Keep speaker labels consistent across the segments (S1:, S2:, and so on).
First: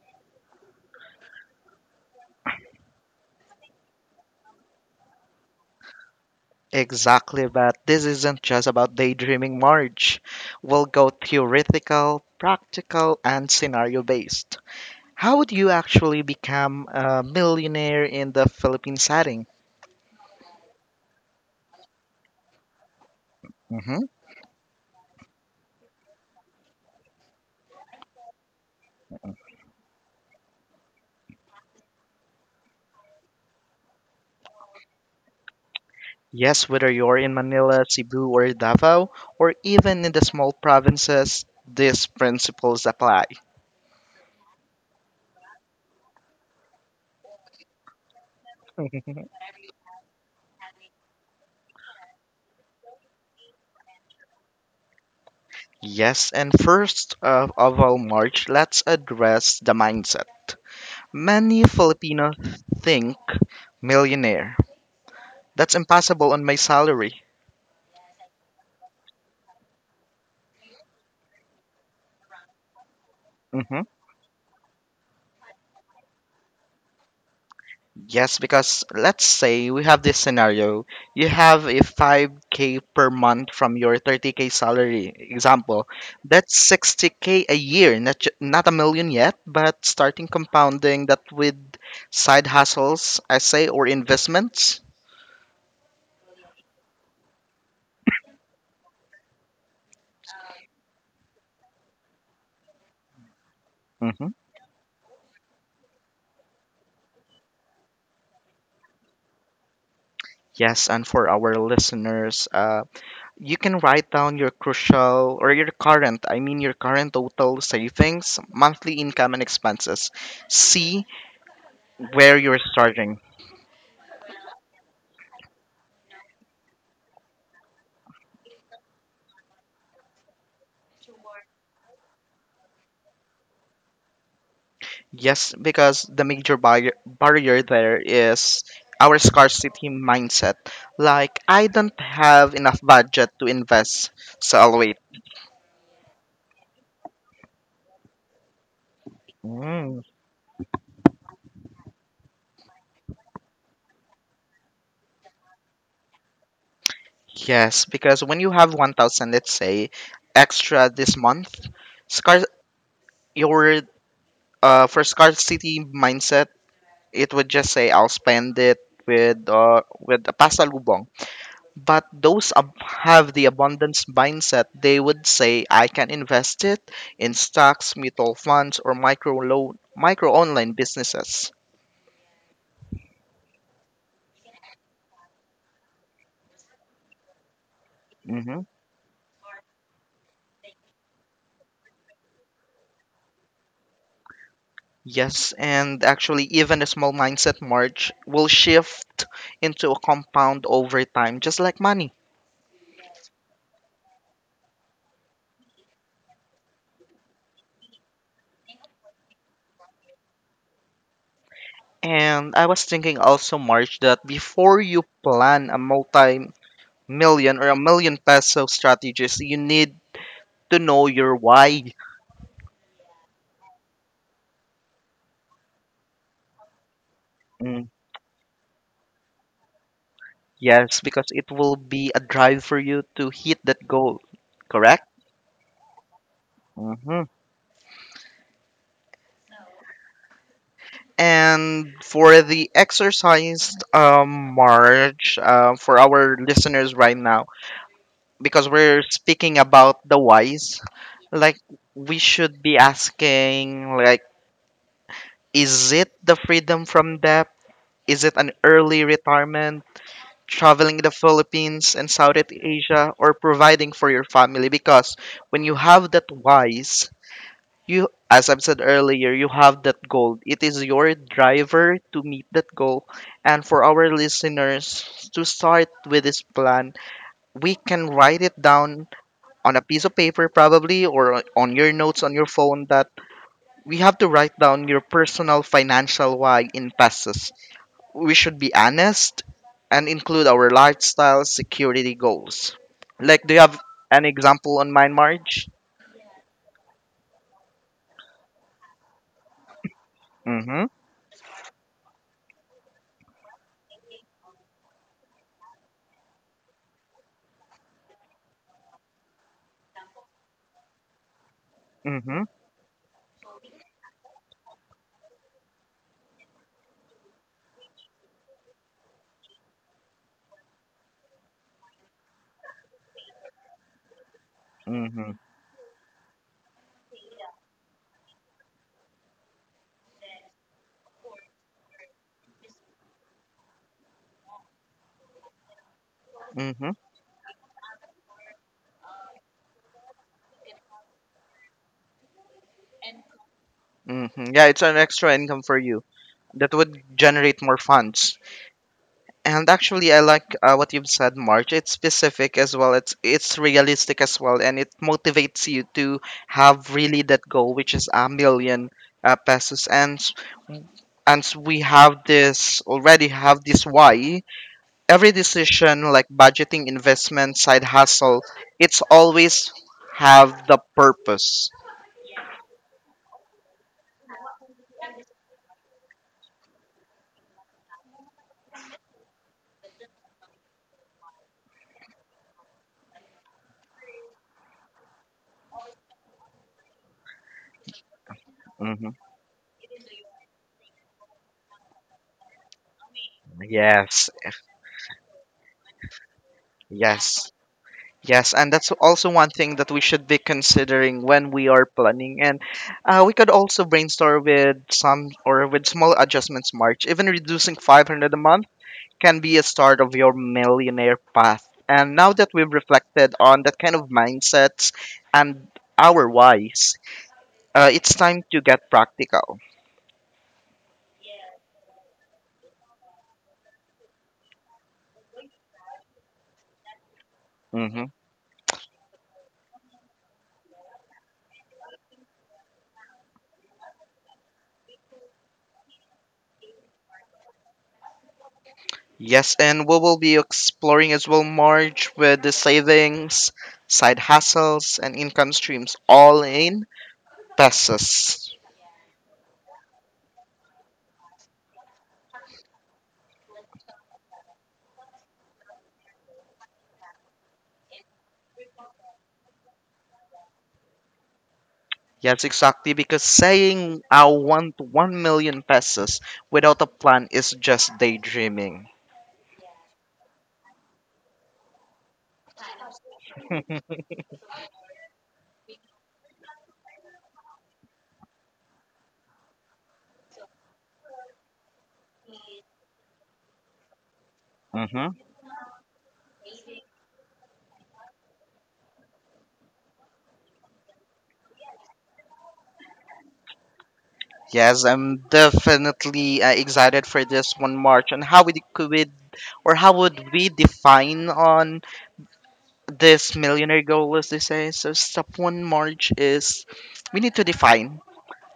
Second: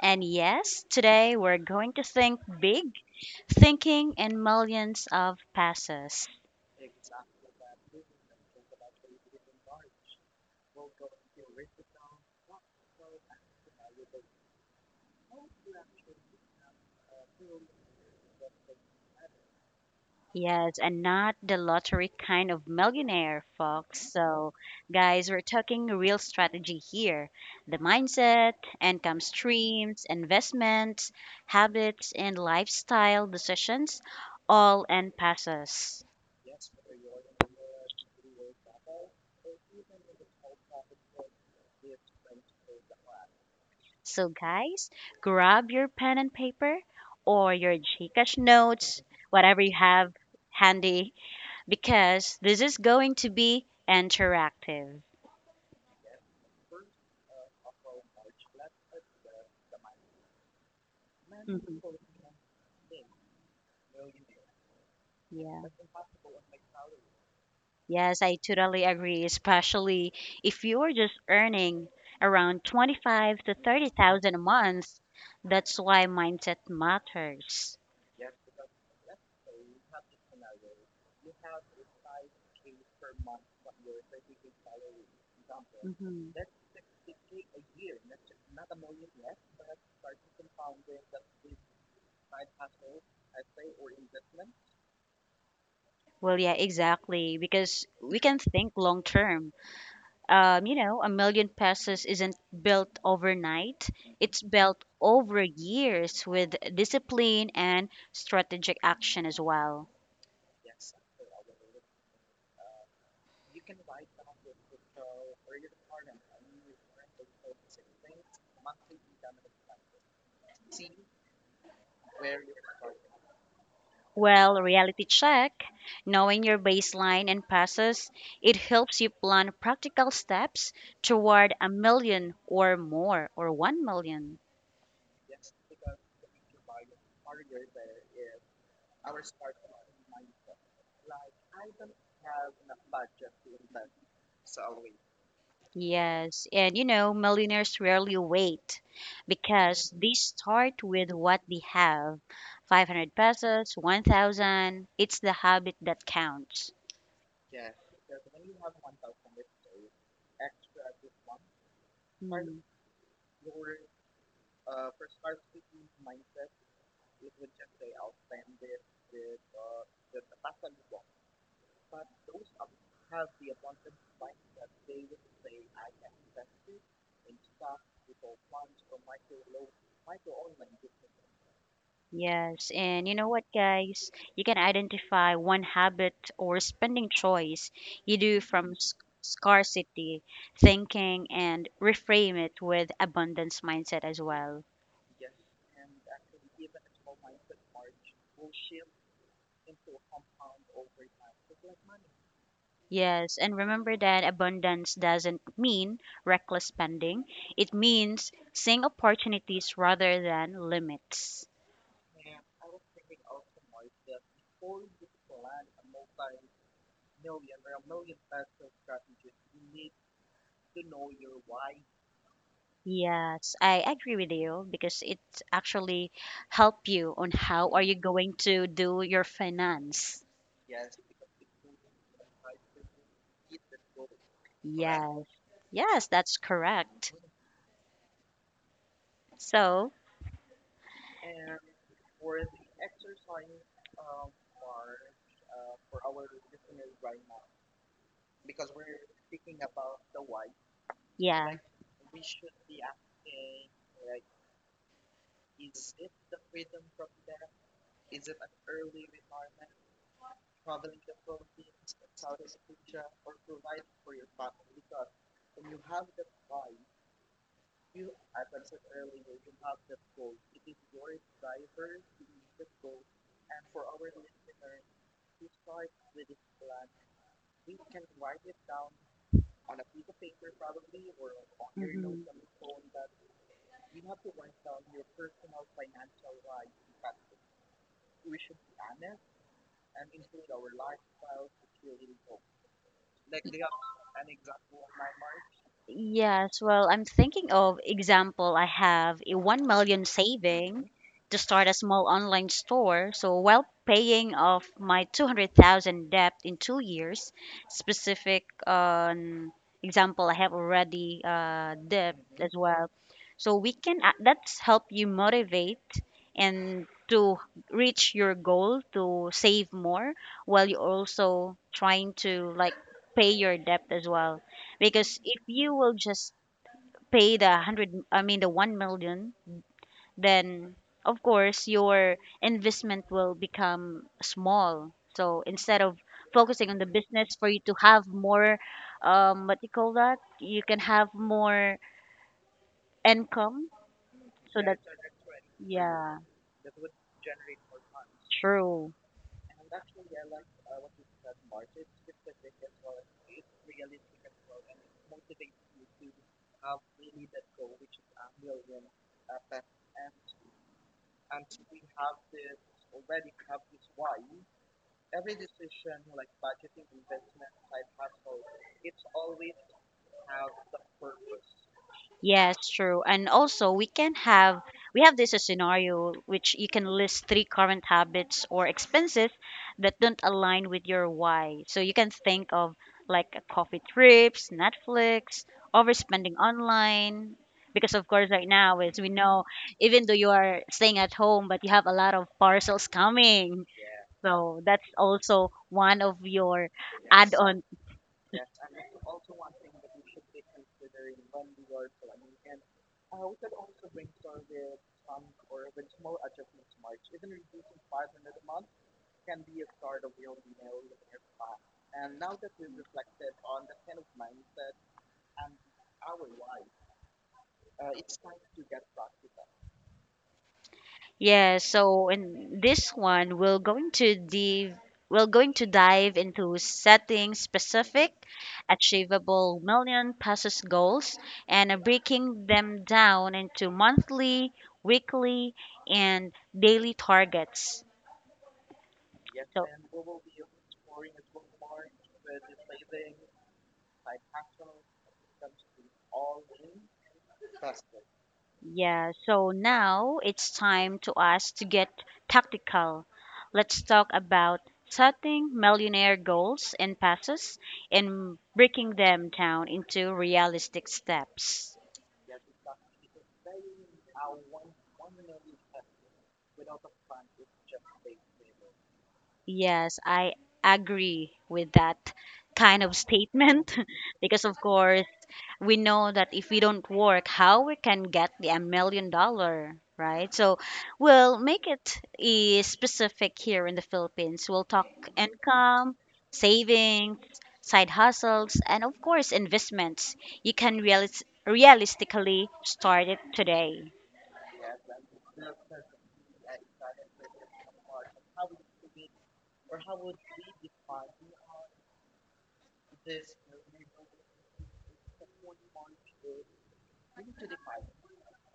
S1: and yes, today we're going to think big, thinking in millions of passes.
S2: Exactly, but this isn't just about daydreaming, Marge. We'll go theoretical, practical, and scenario based. How would you actually become a millionaire in the Philippine setting?
S1: Yes, and not the lottery kind of millionaire,
S2: hmm
S1: folks. So, guys, we're talking real strategy here, the mindset, income streams, investments, habits, and lifestyle decisions, all in passes.
S2: Yes, whether you're in Manila, Cebu, or Davao, or even in the small provinces, these principles apply.
S1: So, guys, grab your pen and paper or your Gcash notes, whatever you have handy, because this is going to be interactive.
S2: Yes, and first of all, March, let's address the mindset. Many
S1: Mhm.
S2: Filipinos think millionaire.
S1: Yeah.
S2: That's impossible on my salary.
S1: Yes, I totally agree, especially if you're just earning around 25 to
S2: hmm
S1: 30,000 a month. That's why mindset matters.
S2: Yes, because let's say we have this scenario. You have a 5k per month from your 30k salary. Example,
S1: Mhm.
S2: that's 60k a year. Not a million yet, but starting compounding that with side hustles, I say, or investments.
S1: Well, yeah, exactly, because we can think long term, a million pesos isn't built overnight.
S2: Mm-hmm.
S1: It's built over years with discipline and strategic action as well.
S2: Yes, and for our listeners, you can write down your crucial or your current, I mean your current total savings, monthly income, and expenses. See where you're starting.
S1: Well, reality check, knowing your baseline and passes, it helps you plan practical steps toward a million or more or 1 million.
S2: Yes, because the major barrier there is our scarcity mindset. Like, I don't have enough budget to invest, so I'll wait.
S1: Yes, and millionaires rarely wait because
S2: Mm,
S1: they start with what they have. 500 pesos, 1,000. It's the habit that counts.
S2: Yes, because when you have 1,000, let's say, extra this month, scar-
S1: Mm.
S2: your for scarcity mindset, it would just say I'll spend it with a pasalubong. But those have the abundance mindset, they would say I can invest it in stocks, mutual funds, or micro loan, micro online businesses.
S1: Yes, and you know what, guys? You can identify one habit or spending choice you do
S2: hmm
S1: from scarcity thinking and reframe it with abundance mindset as well.
S2: Yes, and actually, even a small mindset merge will shift into a compound over time, just like money.
S1: Yes, and remember that abundance doesn't mean reckless spending. It means seeing opportunities rather than limits.
S2: And I was thinking also, March, that before you plan a multi million or a million peso strategies, you need to know your why.
S1: Yes, I agree with you because it actually help you on how are
S2: Mm,
S1: you going to do your finance.
S2: yes, because it will be a drive for you to hit that goal, correct?
S1: Yes, yes, that's correct.
S2: hmm
S1: So,
S2: And for the exercise, march, for our listeners right now, because we're speaking about the whys,
S1: yeah.
S2: like we should be asking, like, is it the freedom from debt? Is it an early retirement? Traveling the Philippines and Southeast Asia, or providing for your family. Because when you have that wise, you, as I've said earlier, you have that goal. It is your driver to meet that goal. And for our listeners to start with this plan, we can write it down on a piece of paper, probably, or on your notes
S1: Mhm.
S2: on your phone, that we have to write down your personal financial why in pesos. We should be honest and include our lifestyle security goals. Like, do you have an example on mind, Marge?
S1: Yes, well, I'm thinking of example. I have a 1 million
S2: Mm-hmm.
S1: saving to start a small online store. So while paying off my 200,000 debt in 2 years, specific on example I have already debt
S2: Mm-hmm.
S1: as well. So we can that's help you motivate and to reach your goal to save more, while you're also trying to like pay your debt as well, because
S2: Mm-hmm.
S1: if you will just pay the 100, I mean the 1 million, then of course your investment will become small. So instead of focusing on the
S2: Mm-hmm.
S1: business for you to have more, what you call that, you can have more income,
S2: Mm-hmm.
S1: so
S2: Yeah,
S1: that,
S2: it's an extra income for you
S1: yeah,
S2: that would generate more funds.
S1: true.
S2: And actually, I like what you've said, March. It's specific as well. It's realistic as well, and it motivates you to have really that goal, which is a million pesos. And we have this already have this why. Every decision like budgeting, investment, side hustle, it's always have the purpose.
S1: Yes, true. And also, we have this a scenario which you can list three current habits or expenses that don't align with your why. So you can think of like a coffee trips, Netflix, overspending online. Because of course, right now, as
S2: hmm
S1: we know, even though you are staying at home, but you have a lot of parcels coming.
S2: yes,
S1: So that's also one of your, yes,
S2: yes,
S1: add-on.
S2: yes, and that's also one thing that we should be considering when we are planning. And we could also brainstorm with some or with small adjustments, march, even reducing 500 a month can be a start of your millionaire path. And now that we've reflected on that kind of mindsets and our whys, it's time to get practical.
S1: Yeah, so in this one, we're going to dive into setting
S2: hmm
S1: specific, achievable million pesos goals and, breaking them down into monthly, weekly, and daily targets.
S2: Yes,
S1: So,
S2: and we will be exploring as well, Marge, with the savings, side hustles, and income streams all in pesos.
S1: yeah, so now it's time to us to get tactical. Let's talk about setting millionaire goals and passes and breaking them down into realistic steps.
S2: Yes, exactly, because saying I want 1 million pesos without a plan is just daydreaming.
S1: Yes, I agree with that kind of statement because of course we know that if we don't work, how we can get the a million dollar, right? So we'll make it specific here in the Philippines. We'll talk
S2: hmm
S1: income, savings, side hustles, and of course investments. You can realistically start it today.
S2: Yes, I'm definitely excited for this one, March, and how we could, or how would we define on this millionaire goal list, they say. So step one, March, is we need to define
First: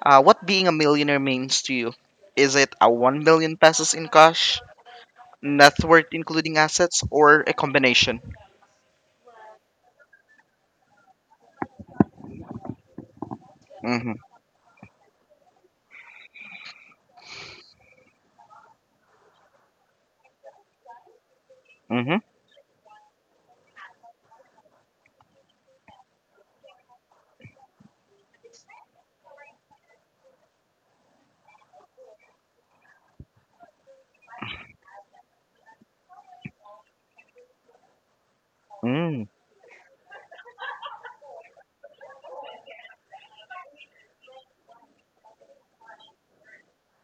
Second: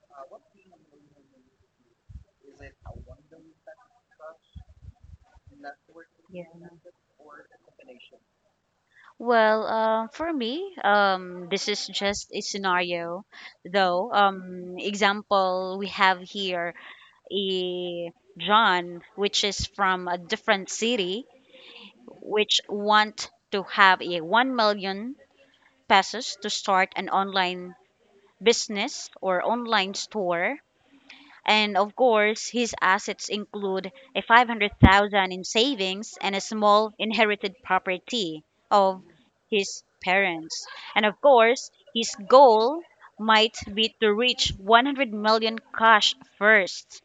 S2: what being a millionaire means to you. Is it a 1 million pesos in cash, net worth
S1: Yeah.
S2: including assets, or a combination?
S1: Well, for me, this is just a scenario, though.
S2: Mm-hmm.
S1: Example we have here a John, which is from a different city,
S2: Mm-hmm.
S1: which want to have a 1 million pesos to start an online business or online store. And of course, his assets include a 500,000 in savings and a small inherited property of
S2: Mm,
S1: his parents. And of course, his goal might be to reach 100 million cash first.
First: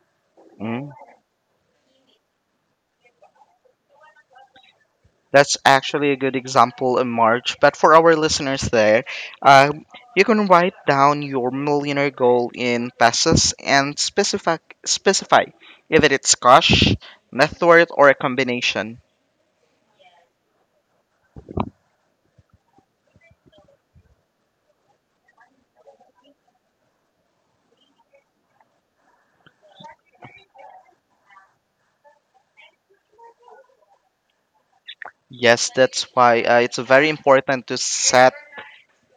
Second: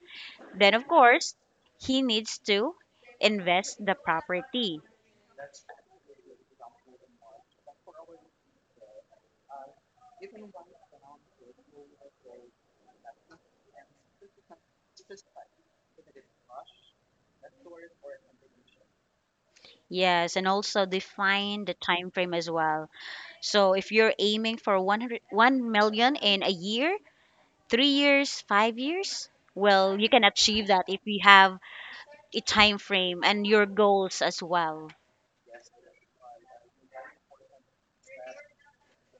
S1: Then, of
S2: mm.
S1: course, he needs to invest the property.
S2: That's actually a good example in March. But for our listeners there, uh, you can write down your millionaire goal in pesos and specify if it's cash, net worth, or a combination.
S1: Yes, and also define the time frame as well. So if you're aiming for 100, 1 million in a year, 3 years, 5 years, well, you can achieve that if you have a time frame and your goals as well.
S2: Yes, that's why it's very important to set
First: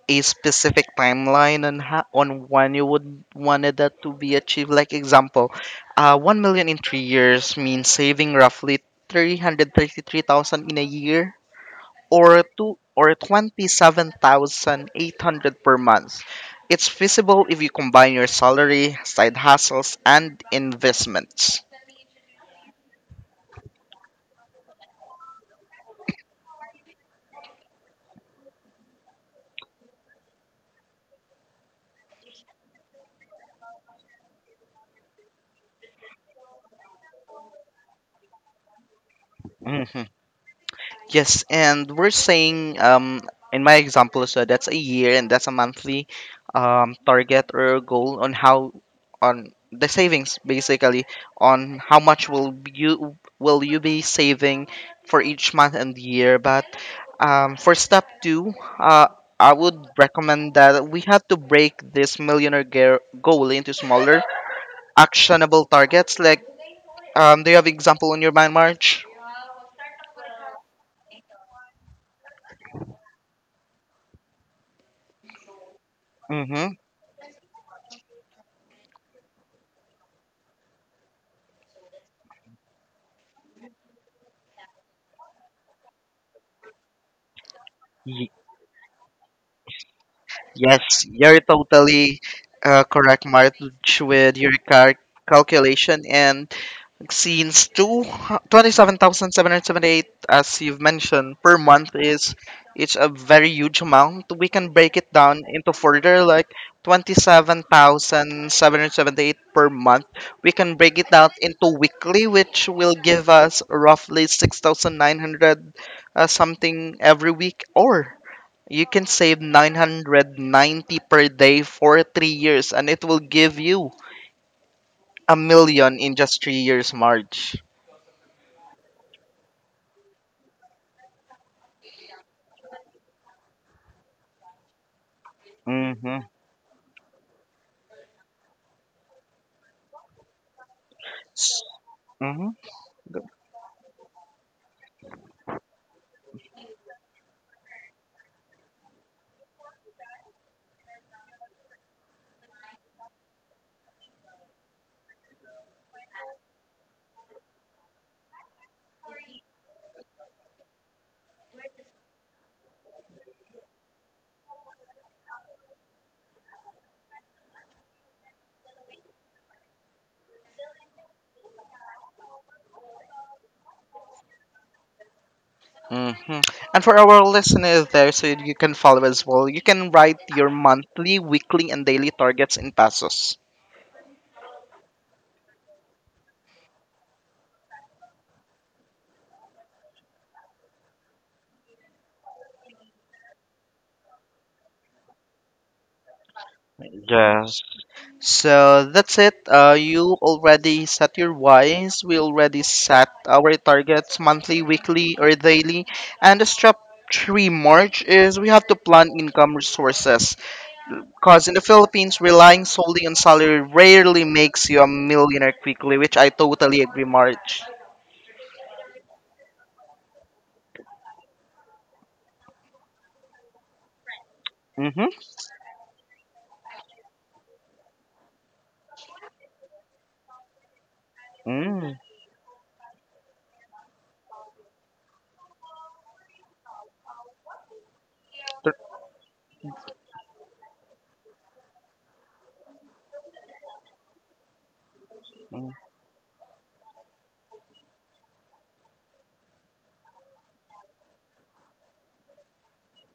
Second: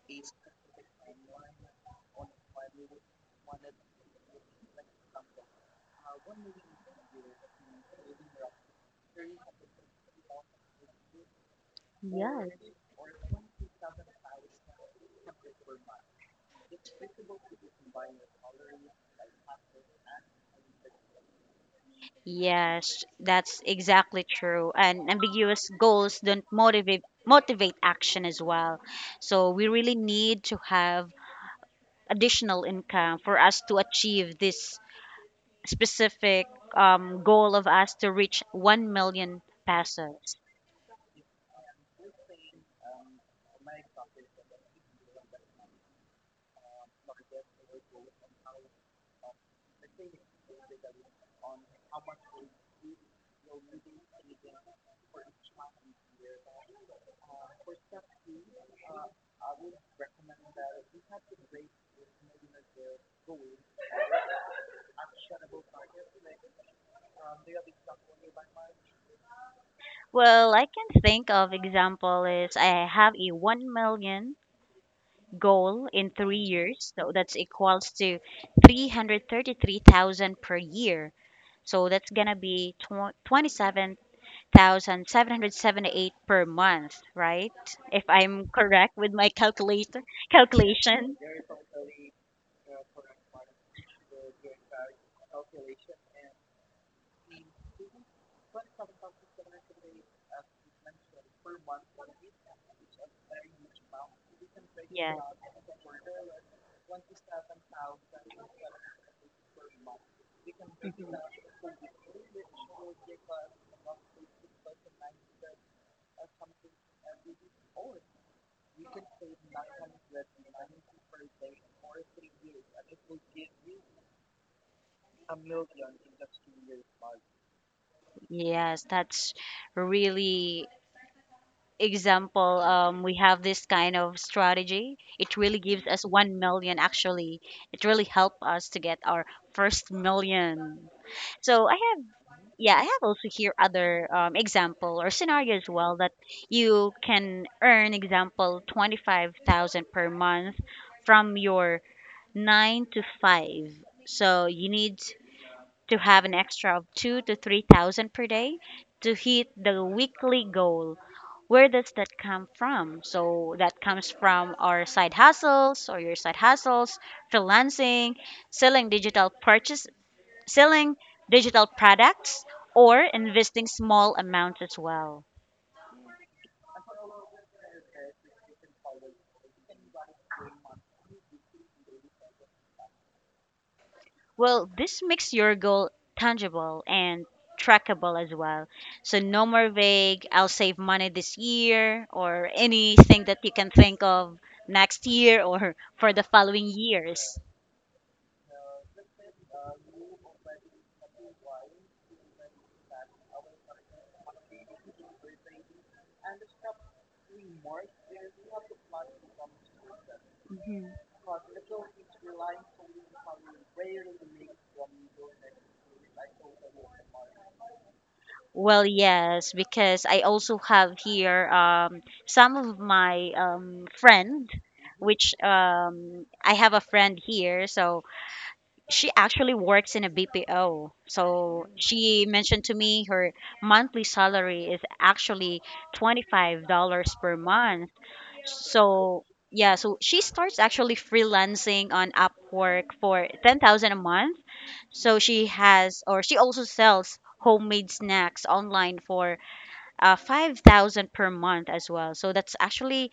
S2: a specific timeline on how, on when you would wanted that to be achieved. Like example, 1 million in 3 years means saving roughly 333,000 in a year, or
S1: Yes.
S2: two or twenty-seven thousand eight hundred per month. It's feasible if you combine your salary, side hustles, and investments.
S1: Yes, that's exactly true. And ambiguous goals don't motivate action as well. So we really need to have additional income for us to achieve this specific goal of us to reach 1 million
S2: Mm-hmm.
S1: pesos?
S2: Yes, and we're saying in my example, so that's a year and that's a monthly target or goal on how, on the savings basically, on how much will you be saving for each month and year. But for step 2, uh I would recommend that we have to break this millionaire goal into smaller actionable targets, like, do you have example on your mind, March?
S1: Well, I can think of example is I have a 1 million goal in three
S2: Mhm.
S1: years. So that's equals to 333,000 per year. So that's going to be 27,778 per month, right? If I'm correct with my calculator
S2: Yes,
S1: calculation.
S2: you're totally correct, March, with your calculation. And since two twenty-seven thousand seven hundred seventy-eight, as you've mentioned, per month, is it's a very huge amount. We can break it
S1: Yeah.
S2: down into further, like 27,778 per month. We can break it
S1: Mhm.
S2: down into weekly, which will give us roughly 6,900 something every week, or you can save 990 per day for 3 years, and it will give you a million in just 3 years, March.
S1: Yes, that's really example. We have this kind of strategy. It really gives us 1 million actually. It really helped us to get our first million. So I have,
S2: hmm
S1: yeah, I have also here other example or scenario as well that you can earn example 25,000 per month from your nine to five. So you need to have an extra of two to three thousand per day to hit the weekly goal. Where does that come from? So that comes from our side hustles or your side hustles, freelancing, selling digital purchase, selling digital products, or investing small amounts as well.
S2: hmm And for our listeners there, so you can follow as well, you can write your monthly, weekly, and daily targets in pesos.
S1: Well, this makes your goal tangible and trackable as well. So no more vague, I'll save money this year or anything that you can think of next year or for the following years.
S2: Yes. So that's it. You already set your whys. We already set our targets monthly, weekly, or daily. And the step three, March, is we have to plan income resources.
S1: Mhm.
S2: Because in the Philippines, relying solely on salary rarely makes you a millionaire quickly, which I totally agree, March.
S1: Well, yes, because I also have here some of my friend,
S2: Mm-hmm.
S1: which I have a friend here, so she actually works in a BPO. So
S2: Mm.
S1: she mentioned to me her monthly salary is actually $25 per month. So yeah, so she starts actually freelancing on Upwork for 10,000 a month. So she
S2: Tr-
S1: has or she also sells homemade snacks online for 5,000 per month as well. So that's actually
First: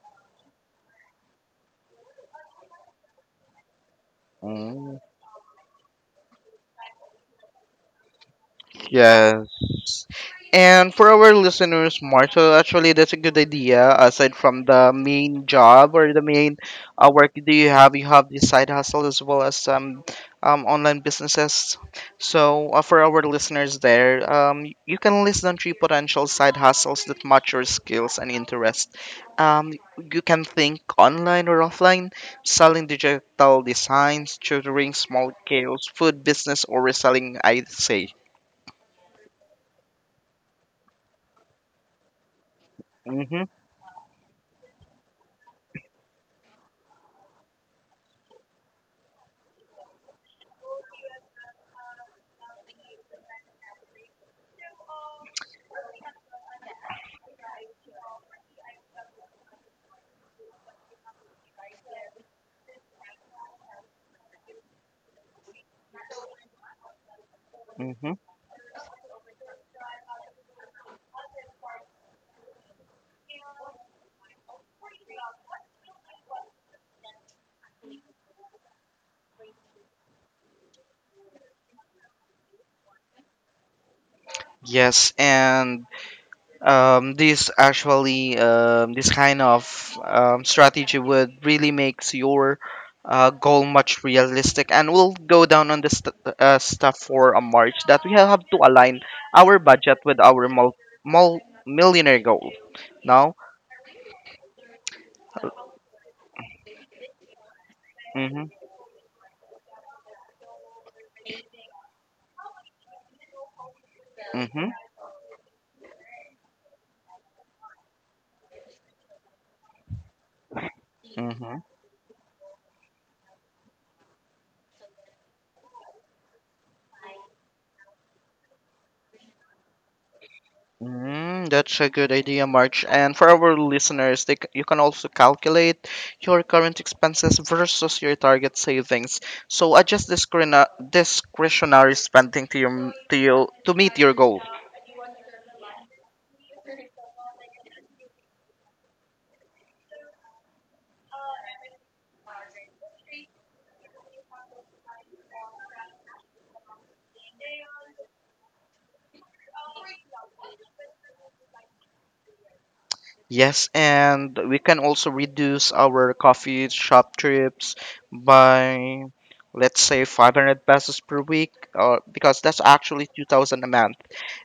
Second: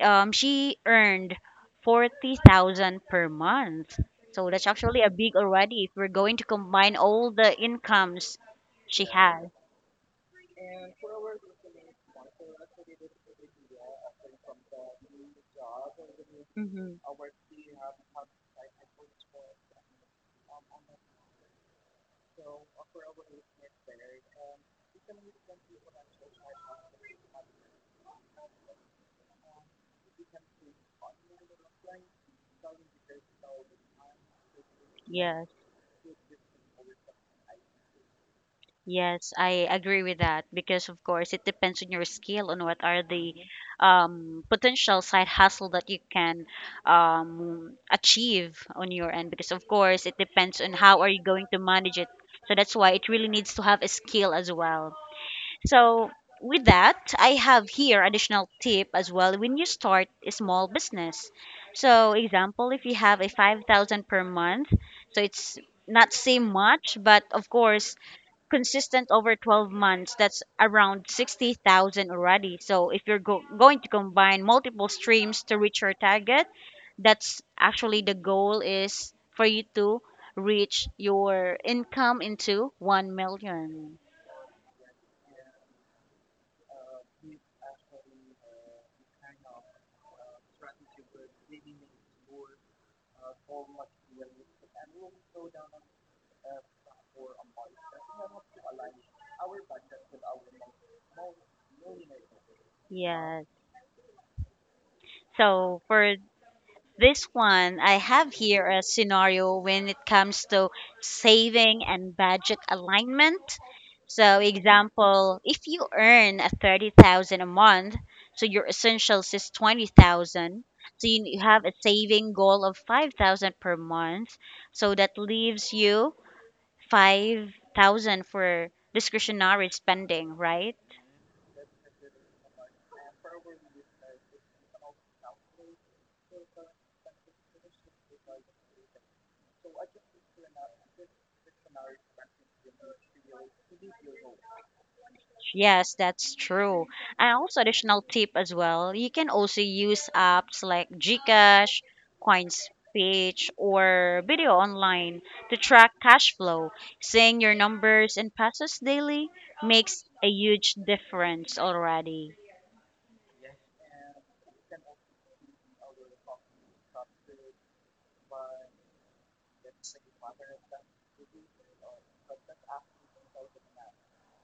S1: she earned 40,000 per month. So that's
S2: mm.
S1: actually a big already if we're going to combine all the incomes she has.
S2: Yes. And for our listeners, Marshall, actually, that's a good idea. Aside from the main job or the main
S1: Hmm.
S2: work do you have the side hustle as well as some online businesses. So for our listeners there, you can list down three potential side hustles that match your skills and interest. You can think online or offline, selling digital designs, tutoring, small scales, food business, or reselling, I'd say.
S1: Yes, I agree with that because, of course, it depends on your skill on what are the
S2: Mhm.
S1: potential side hustle that you can achieve on your end. Because, of course, it depends on how are you going to manage it. So that's why it really needs to have a skill as well. So with that, I have here additional tip as well when you start a small business. So example, if you have a 5,000 per month, so it's not say much, but of course
S2: Mm-hmm.
S1: consistent over 12 months, that's around 60,000 already. So if you're going to combine multiple streams to reach your target, that's actually the goal is for you to reach your income into 1 million.
S2: Yes, and this actually, this kind of strategy would really makes your goal much realistic, and we'll go down on this stuff for a March, that we have to align our budget with our mul- millionaire goal. Now,
S1: Yes. So for this one, I have
S2: mm-hmm,
S1: here a scenario when it comes to saving and budget alignment. So,
S2: mm-hmm,
S1: example, if you earn a 30,000 a month, so your essentials is 20,000. So you
S2: mm-hmm.
S1: have a saving goal of 5,000 per month. So that leaves you 5,000 for discretionary spending, right?
S2: That's a good idea, March. And for our listeners, you can also calculate your current expenses versus your target savings. So adjust discretionary spending to you to meet your goal.
S1: Yes, that's true. And also additional tip as well, you can also use apps like GCash, CoinSpeech, or Video Online to track cash flow. Seeing your numbers and passes daily makes a huge difference already.
S2: Yes, and we can also reduce our coffee shop trips by, let's say, 500 pesos per week, or because that's actually 2,000 a month.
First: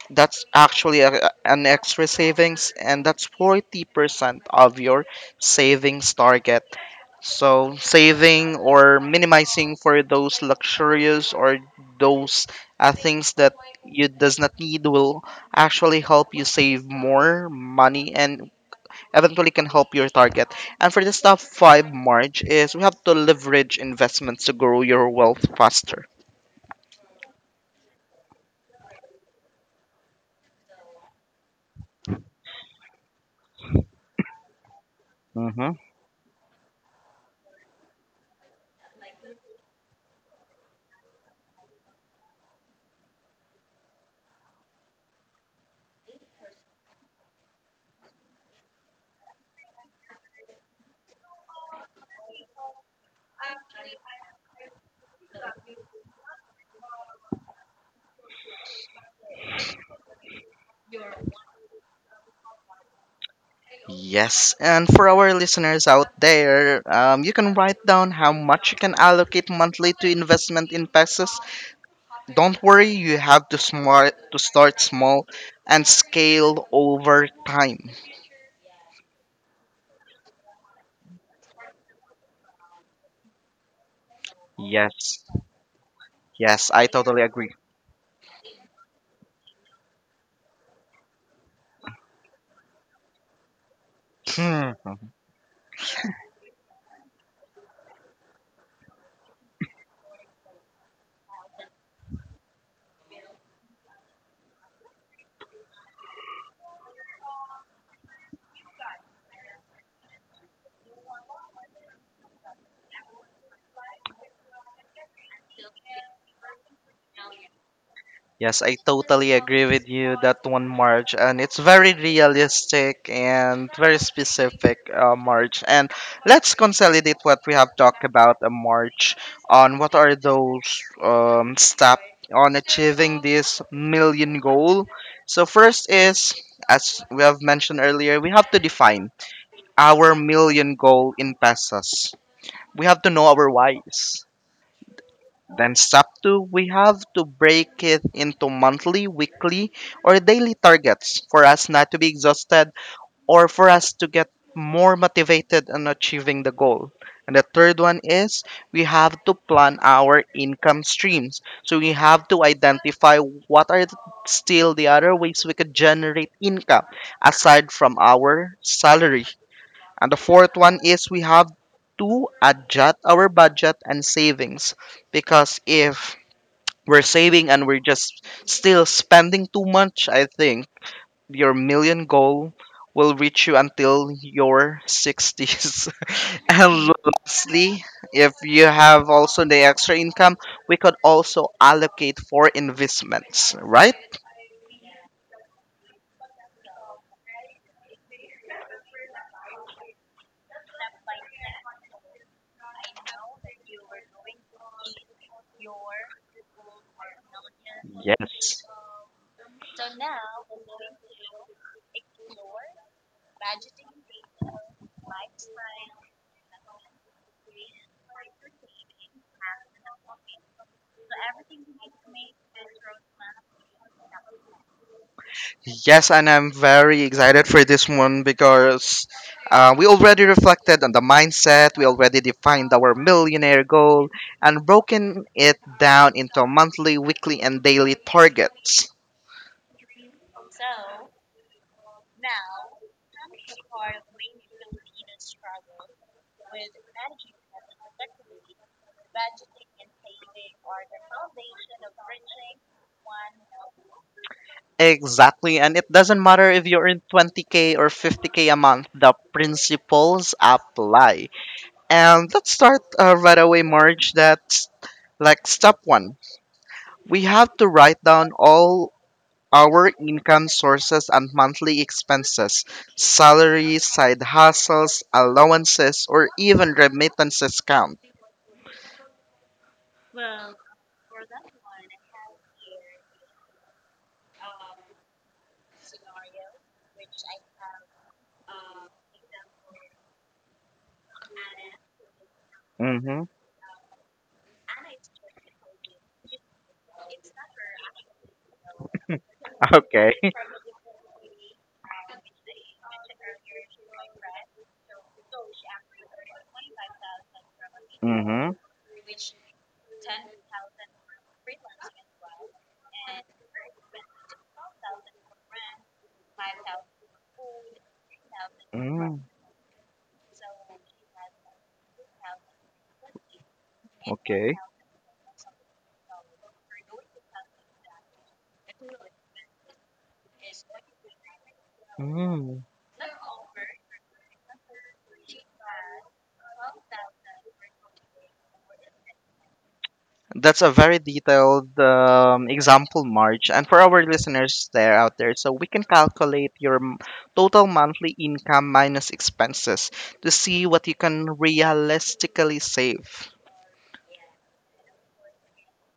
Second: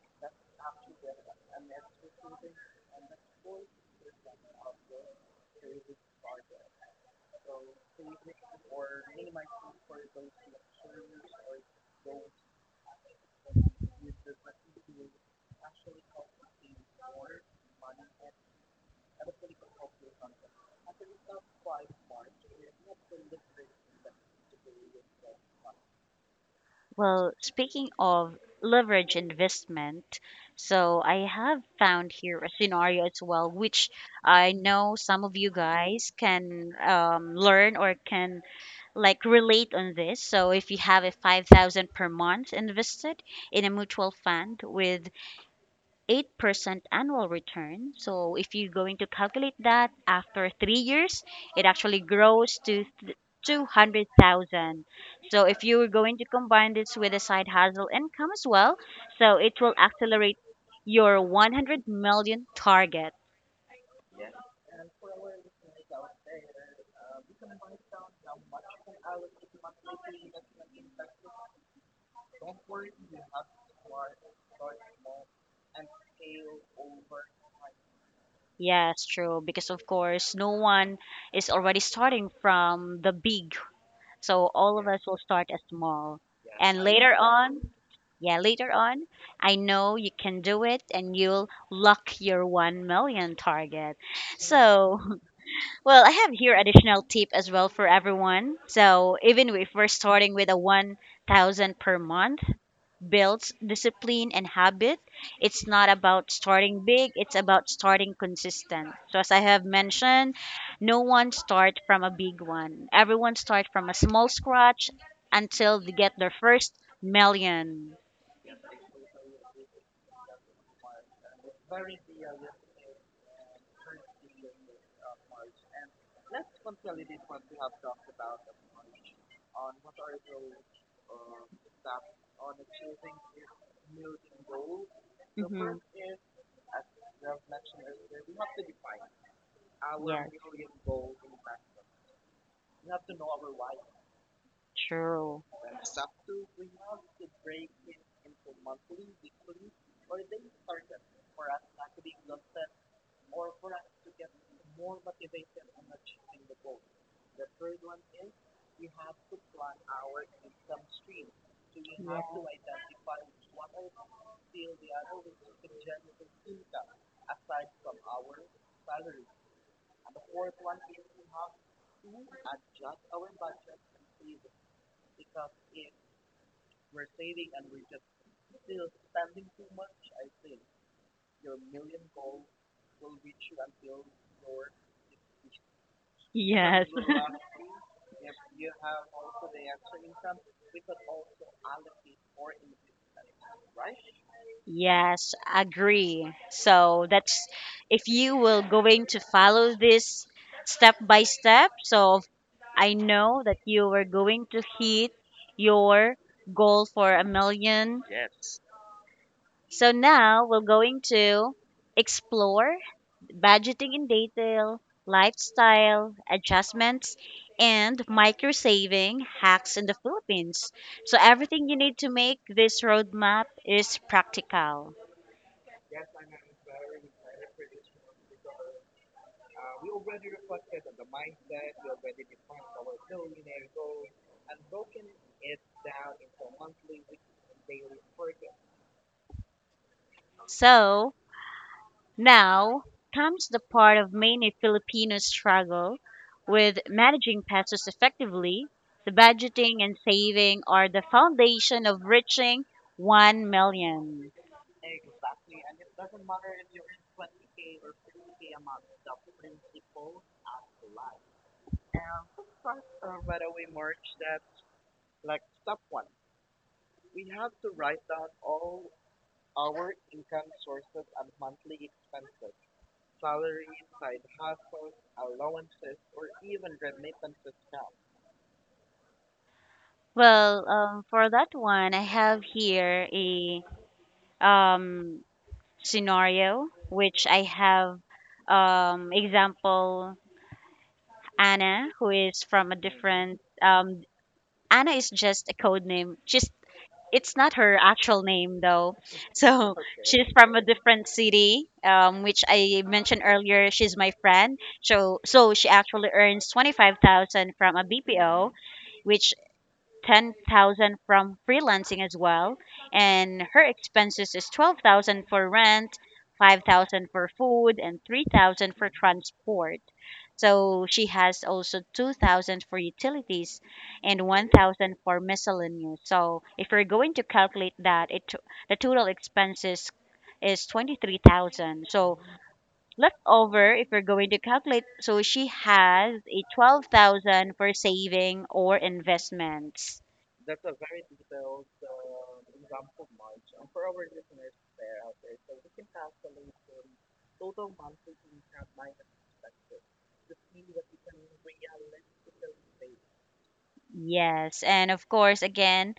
S2: That's actually an extra savings, and that's 40% of your savings target. So, saving or minimizing for those luxurious or those things that you does not need will actually help you save more money, and eventually can help your target. And for this top five, Marge, is we have to leverage investments to grow your wealth faster.
S1: Well, speaking of leverage investment, so I have found here a scenario as well, which I know some of you guys can learn or can like relate on this. So if you have a 5,000 per month invested in a mutual fund with 8% annual return, so if you're going to calculate that after 3 years, it actually grows to 200,000. So if you were going to combine this with a side hustle income as well, so it will accelerate your 100 million target.
S2: Yes, and for our listeners out there, you can write down how much you can allocate monthly to investment in pesos. Don't worry, you have to smart to start small and scale over time.
S1: Yes, true. Because of course, no one is already starting from the big. So all of us will
S2: Yes,
S1: start as small.
S2: yes,
S1: And
S2: I totally agree.
S1: yeah, later on, I know you can do it and you'll lock your 1 million target.
S2: Hmm.
S1: So, well, I have here additional tip as well for everyone. So, even if we're starting with a 1,000 per month, builds discipline and habit. It's not about starting big, it's about starting consistent. So, as I have mentioned, no one starts from a big one, everyone starts from a small scratch until they get their first 1,000,000.
S2: Yes, I totally agree with you that one, March, and it's very realistic and very specific, March. And let's consolidate what we have talked about a March on what are those steps on achieving this million goal. So
S1: Mm-hmm.
S2: first is, as we have mentioned earlier, we have to define our
S1: Yes,
S2: million goal in pesos. We have to know our whys.
S1: true.
S2: Then step two, we have to break it into monthly, weekly, or daily targets for us not to be exhausted or for us to get more motivated in achieving the goal. And the third one is we have to plan our income streams. So we have to
S1: Yes.
S2: identify what are still the other ways we could generate income aside from our salary. And the fourth one is we have to adjust our budget and savings, because if we're saving and we're just still spending too much, I think your million goal will reach you until your 60s.
S1: Yes.
S2: And lastly, if you have also the extra income, we could also allocate for investments, right?
S1: Yes, agree. So that's if you will going to follow this step by step. So I know that you were going to hit your goal for a million. Yeah.
S2: Yes.
S1: So now we're going to explore budgeting in detail, lifestyle adjustments, and micro saving hacks in the Philippines. So everything you need to make this roadmap is practical.
S2: Yes, and I'm very excited for this one because we already reflected on the mindset, we already defined our millionaire goal, and broken it down into monthly, weekly, and daily targets.
S1: So now comes the part of many Filipinos struggle with managing pesos effectively. The budgeting and saving are the foundation of reaching 1 million.
S2: Exactly, and it doesn't matter if you earn 20k or 50k a month, the principles apply. And let's start right away, Marge. That's like step one. We have to write down all our income sources and monthly expenses, salary, side hustles, allowances, or even remittances count.
S1: Well, for that one, I have here a um, scenario which I have example Anna, who is from a
S2: Mm-hmm.
S1: different. Anna is just a code name. She's It's not her actual name though. So. Okay.
S2: Okay.
S1: She's from a different city, which I mentioned earlier. She's my friend. So she actually earns 25,000 from a BPO,
S2: Mm-hmm.
S1: which 10,000 from freelancing as well, and her expenses is 12,000 for rent, 5,000 for food, and 3,000 for
S2: Mm.
S1: transport. So she has also 2,000 for utilities and
S2: Okay.
S1: 1,000 for miscellaneous. So if we're going to calculate that, it the total expenses is 23,000. So
S2: Mm.
S1: left over, if we're going to calculate, so she has a 12,000 for saving or investments.
S2: That's a very detailed example, March. And for our listeners there out there, so we can calculate your total monthly income minus expenses to see what you can realistically save.
S1: Yes, and of course, again,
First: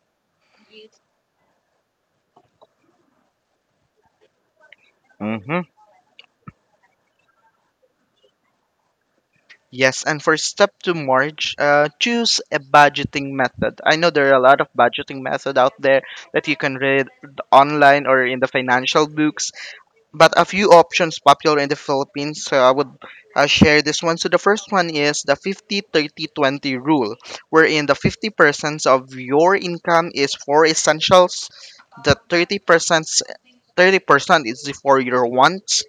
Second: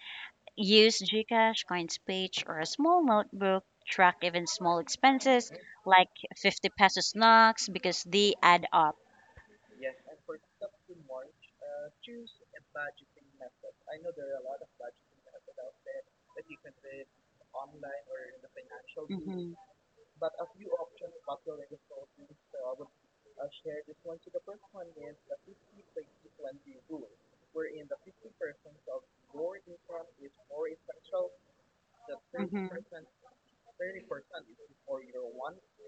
S1: use Gcash, CoinSpeech, or a small notebook. Track even small expenses
S2: Mm-hmm.
S1: like 50 pesos knocks because they add up.
S2: Yes, and for step two, March, choose a budgeting method. I know there are a lot of budgeting method out there that you can read online or in the financial books,
S1: Hmm,
S2: but a few options popular in the Philippines. So I would share this one. So the first one is the 50/30/20 rule, wherein the 50% of your income is for essentials, the
S1: hmm, hmm.
S2: 30% is for your wants,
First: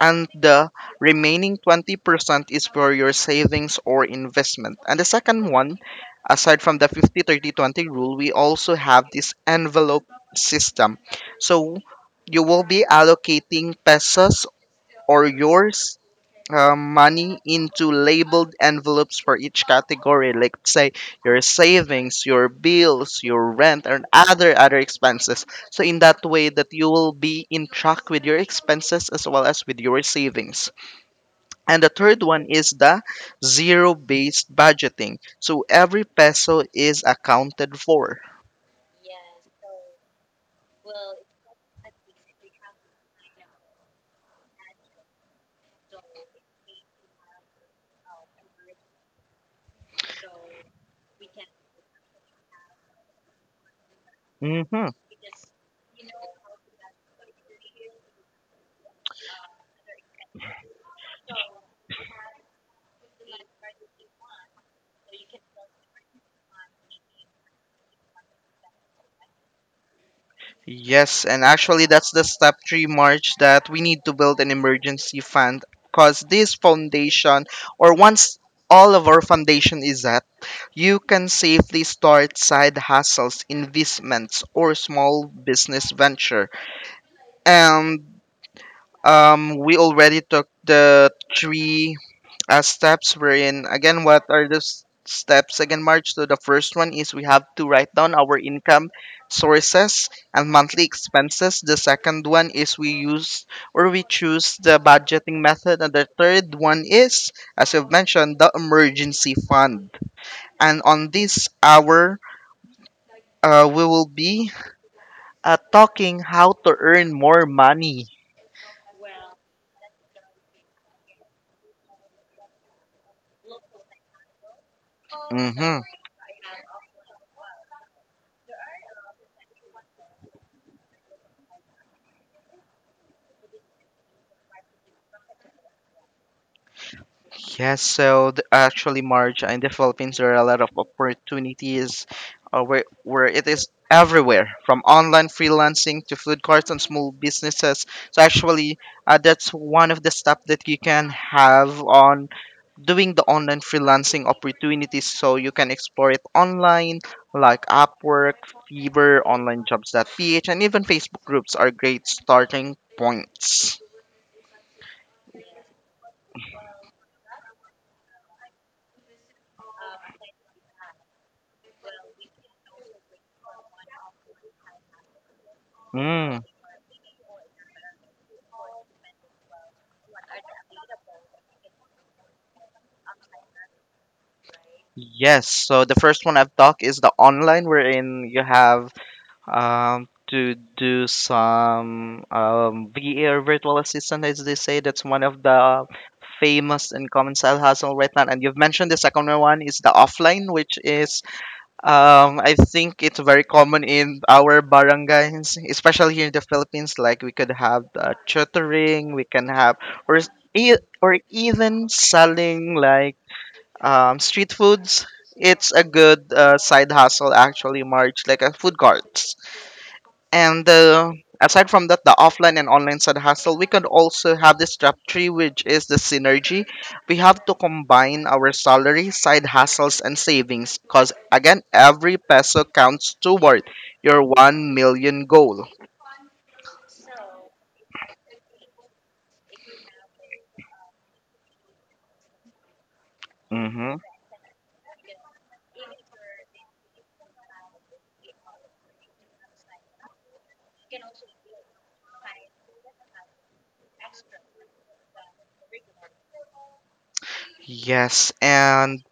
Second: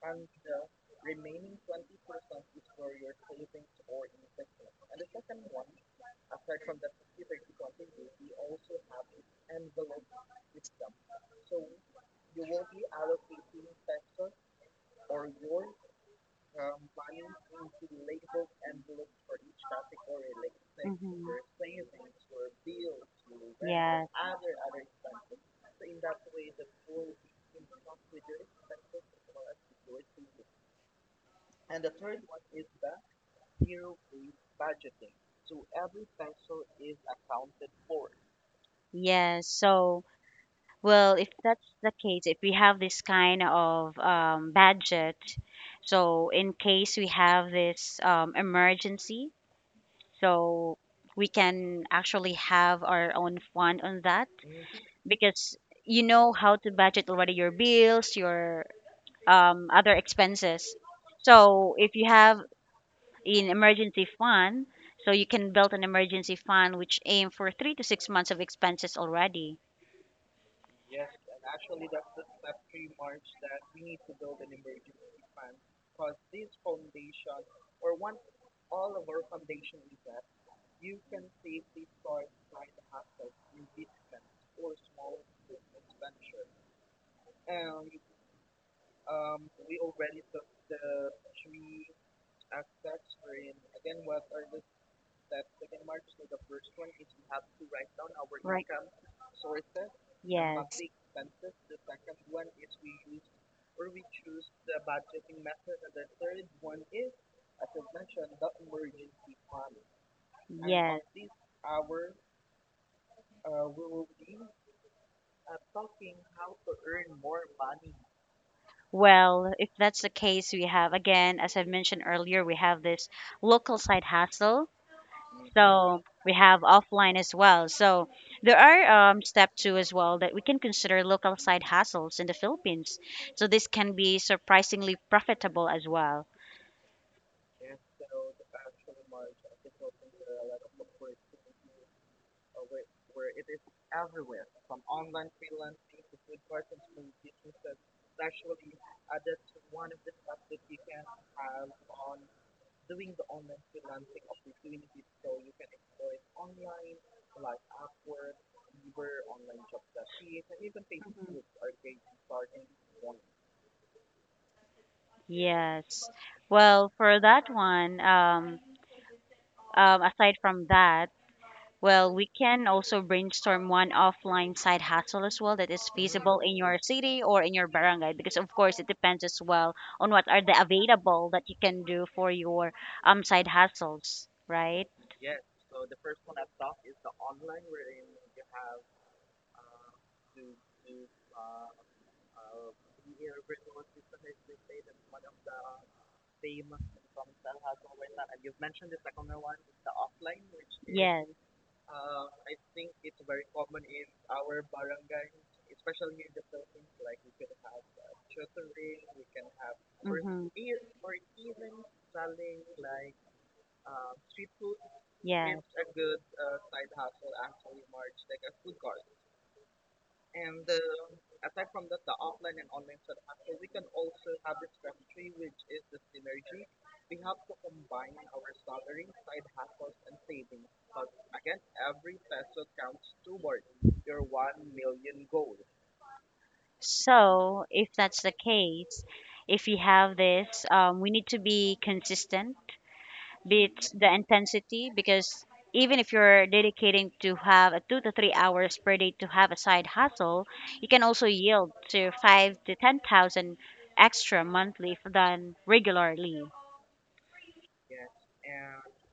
S2: and the remaining 20% is for your savings or investment. And the second one, aside from the 50/30/20 rule, we also have this envelope system. So you will be allocating pesos or your money into labeled envelopes for each category, like say your savings, your bills, your rent, and
S1: Yes.
S2: other expenses. So in that way that you will be in track with your expenses as well as with your savings. And the third one is the zero based budgeting, so every peso is accounted for.
S1: Yes. So, well, if that's the case, if we have this kind of budget, so in case we have this emergency, so we can actually have our own fund on that
S2: hmm
S1: because you know how to budget already your bills, your other expenses. So if you have an emergency fund, so you can build an emergency fund which aim for 3 to 6 months of expenses already.
S2: Yes, and actually, that's the step three, march, that we need to build an emergency fund because this foundation, or once all of our foundation is at, you can safely start side hustles, investments, or small business venture. And we already took the three steps we're in. Again, what are the steps again, March? So the first one is we have to write down our
S1: Right.
S2: income sources and
S1: Yes,
S2: monthly expenses. The second one is we use or we choose the budgeting method. And the third one is, as you've mentioned, the emergency fund. And
S1: yes.
S2: on this hour, we will be talking how to earn more money.
S1: Well, if that's the case, we have, again, as I've mentioned earlier, we have this local side hustle.
S2: Mm-hmm.
S1: So we have offline as well. So there are step two as well that we can consider local side hustles in the Philippines. So this can be surprisingly profitable as well.
S2: Yes, so the, actually, Marge, in the Philippines, there are a lot of opportunities where it is everywhere from online freelancing to food carts and small businesses. So, actually, that's one of the steps that you can have on doing the online freelancing opportunities. So, you can explore it online, like Upwork, Fiverr, onlinejobs.ph, and even Facebook groups are great starting points.
S1: Yes. Well, for that one, aside from that, well, we can also brainstorm one offline side hustle as well that is feasible
S2: Mm.
S1: in your city or in your barangay because of course it depends as well on what are the available that you can do for your side hustles, right?
S2: Yes, so the first one I've talked is the online, wherein you have to do some VA or virtual assistant, as they say. That's one of the famous and common side hustle right now. And you've mentioned the second one is the offline, which is,
S1: Yes.
S2: I think it's very common in our barangays, especially here in the Philippines. Like we could have tutoring, we can have or
S1: Mm-hmm.
S2: or even selling like street foods.
S1: Yes.
S2: It's a good side hustle actually, March, like a food carts. And aside from that, the offline and online side hustle, we could also have this job tree, which is the synergy. We have to combine our salary, side hustles, and savings because, again, every peso counts toward your 1 million goal.
S1: So, if that's the case, if you have this, we need to be consistent be it
S2: hmm
S1: the intensity because even if you're dedicating to have a 2 to 3 hours per day to have a side hustle, you can also yield to five to ten thousand extra monthly than regularly.
S2: Yes, and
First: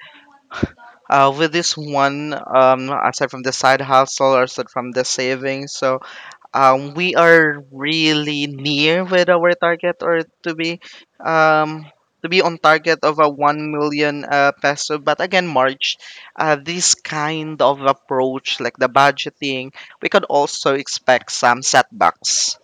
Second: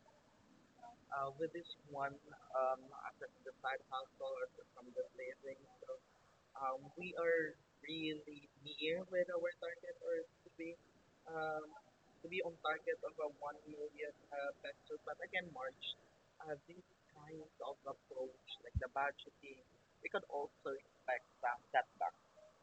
S2: with this one, aside from the side hustle or aside from the savings, so, we are really near with our target, or um, to be on target of a 1 million peso. But again, March, this kind of approach, like the budgeting, we could also expect some setbacks,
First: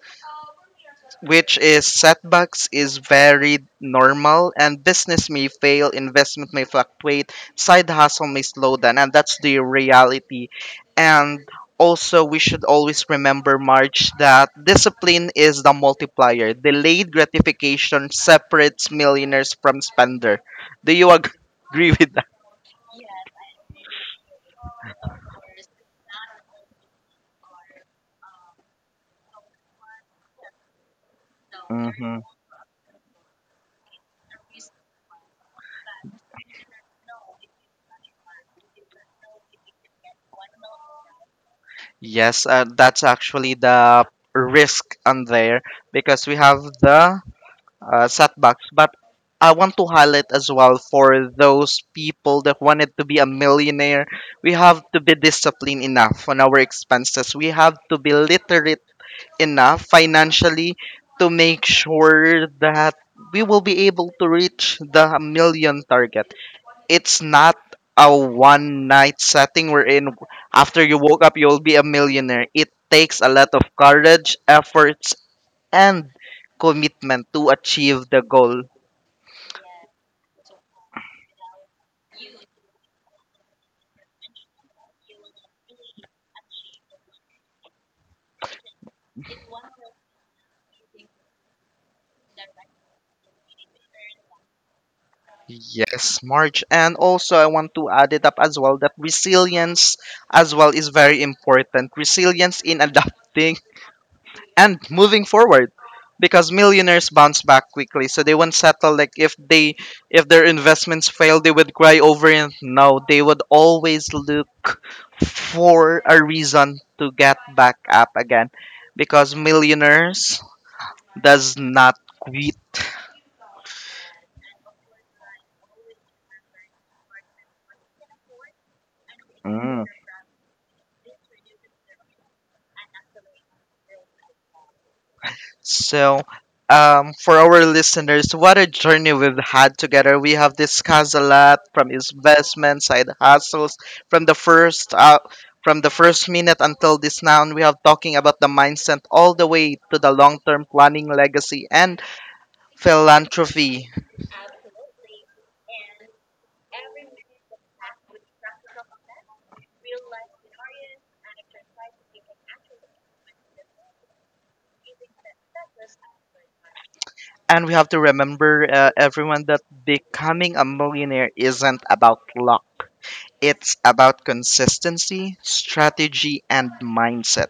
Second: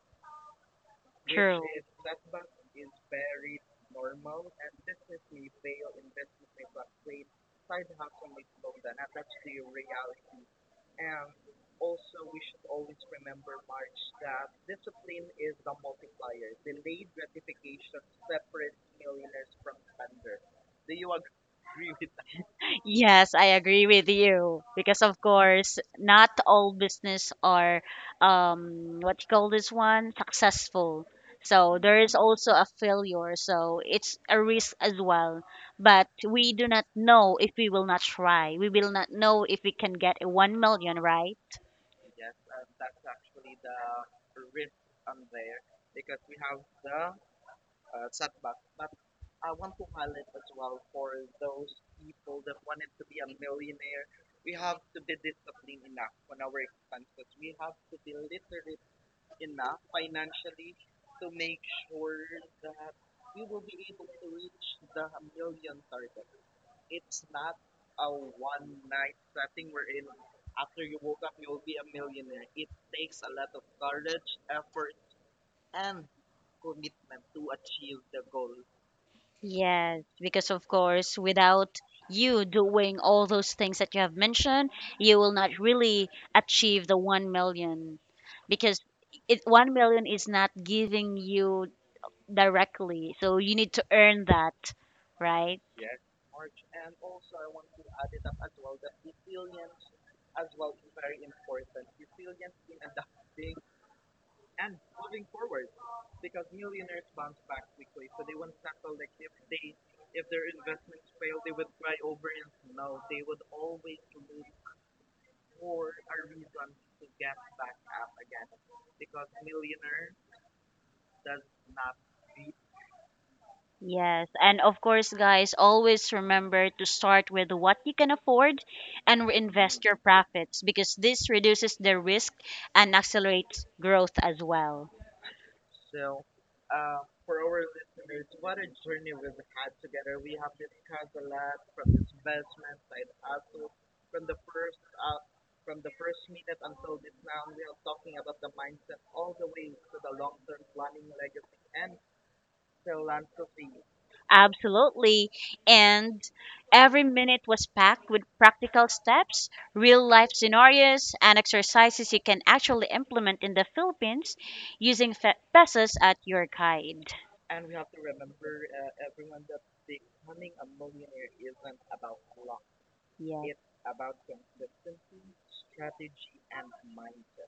S2: which
S1: True.
S2: is setbacks is very normal. And business may fail, investment may fluctuate, side hustle may slow down, and that's the reality. And also, we should always remember, March, that discipline is the multiplier. Delayed gratification separates millionaires from spender. Do you agree with that?
S1: Yes, I agree with you because of course not all business are what you call this one successful. So there is
S2: hmm
S1: also a failure. So it's a risk as well. But we do not know if we will not try. We will not know if we can get a 1 million, right?
S2: Yes, that's actually the risk on there because we have the setbacks. But I want to highlight as well for those people that wanted to be a millionaire, we have to be disciplined enough on our expenses. We have to be literate enough financially to make sure that we will be able to reach the million target. It's not a one night setting wherein after you woke up you'll be a millionaire. It takes a lot of courage, efforts, and commitment to achieve the goal.
S1: Yes, because of course, without you doing all those things that you have mentioned, you will not really achieve the 1 million because it 1 million is not giving you directly. So you need to earn that, right?
S2: Yes, March. And also, I want to add it up as well that resilience as well is very important. Resilience in adapting and moving forward because millionaires bounce back quickly, so they won't settle. Like if they, if their investments fail, they would cry over it. No, they would always look for a reason to get back up again because millionaires does not quit.
S1: Yes. And of course, guys, always remember to start with what you can afford and
S2: Mm.
S1: reinvest your profits because this reduces the risk and accelerates growth as well.
S2: So, for our listeners, what a journey we've had together. We have discussed a lot from investment, side hustles, from the first from the first minute until this now. And we have talking about the mindset all the way to the long-term planning, legacy, and philanthropy.
S1: Absolutely. And every minute was packed with practical steps, real life scenarios, and exercises you can actually implement in the Philippines using pesos at your guide.
S2: And we have to remember, everyone, that becoming a millionaire isn't about luck.
S1: Yes.
S2: It's about consistency, strategy, and mindset.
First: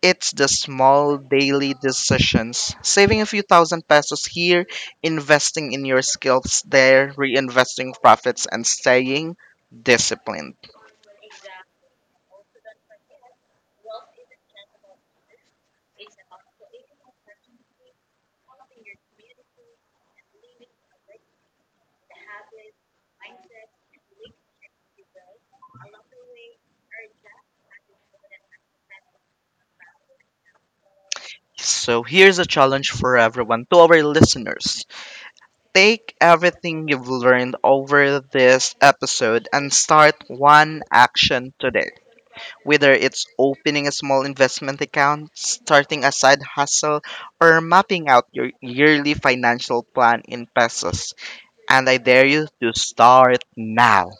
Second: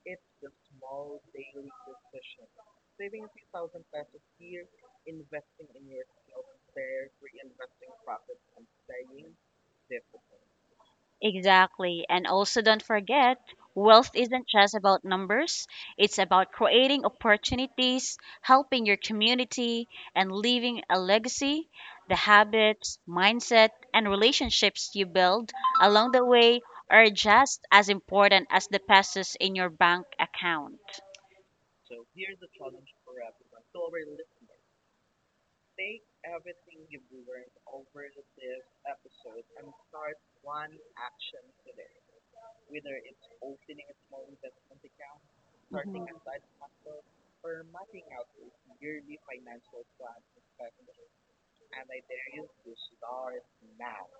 S2: It's the small daily decisions, saving a few thousand pesos here, investing in your skills there, reinvesting profits, and staying disciplined.
S1: Exactly. And also don't forget, wealth isn't just about numbers, it's about creating opportunities, helping your community, and leaving a legacy. The habits, mindset, and relationships you build along the way are just as important as the pesos in your bank account.
S2: So here's a challenge for everyone to our listeners. Take everything you've learned over this episode and start one action today. Whether it's opening a small investment account, starting
S1: Mhm.
S2: a side hustle, or mapping out your yearly financial plan in pesos. And I dare you to start now.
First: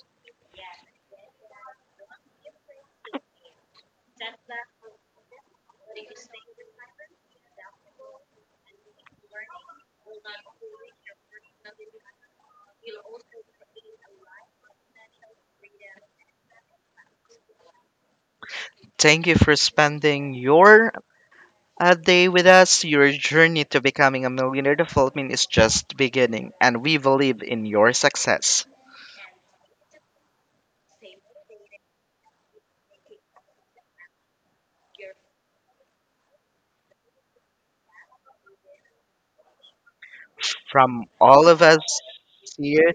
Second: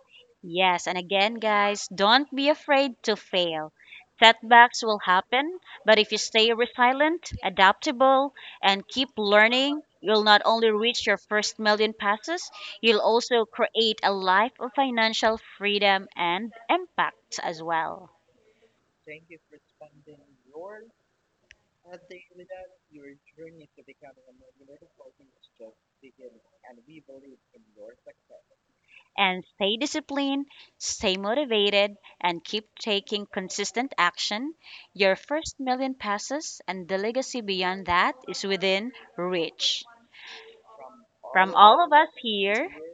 S1: Yes, and again, guys, don't be afraid to fail. Setbacks will happen, but if you stay resilient, adaptable, and keep learning, you'll not only reach your first million passes, you'll also create a life of financial freedom and impact as well.
S2: Thank you for spending your day with us. Your journey to becoming a millionaire development is just beginning, and we believe in your success.
S1: And stay disciplined, stay motivated, and keep taking consistent action. Your first million passes and the legacy beyond that is within reach.
S2: From all
S1: From
S2: of
S1: all of
S2: us
S1: us here,
S2: here,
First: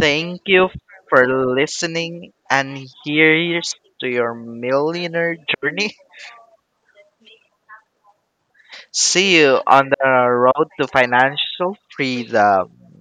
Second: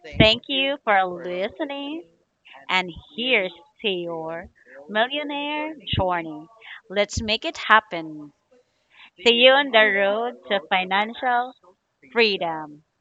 S2: thank
S1: thank
S2: you
S1: you for
S2: for
S1: listening.
S2: listening, and
S1: And here's
S2: here's
S1: to
S2: to your
S1: your
S2: millionaire
S1: millionaire
S2: journey.
S1: journey. Let's make it happen. See
S2: See
S1: you
S2: you
S1: on
S2: on
S1: the
S2: the
S1: road to
S2: road to
S1: financial
S2: financial
S1: freedom.
S2: freedom.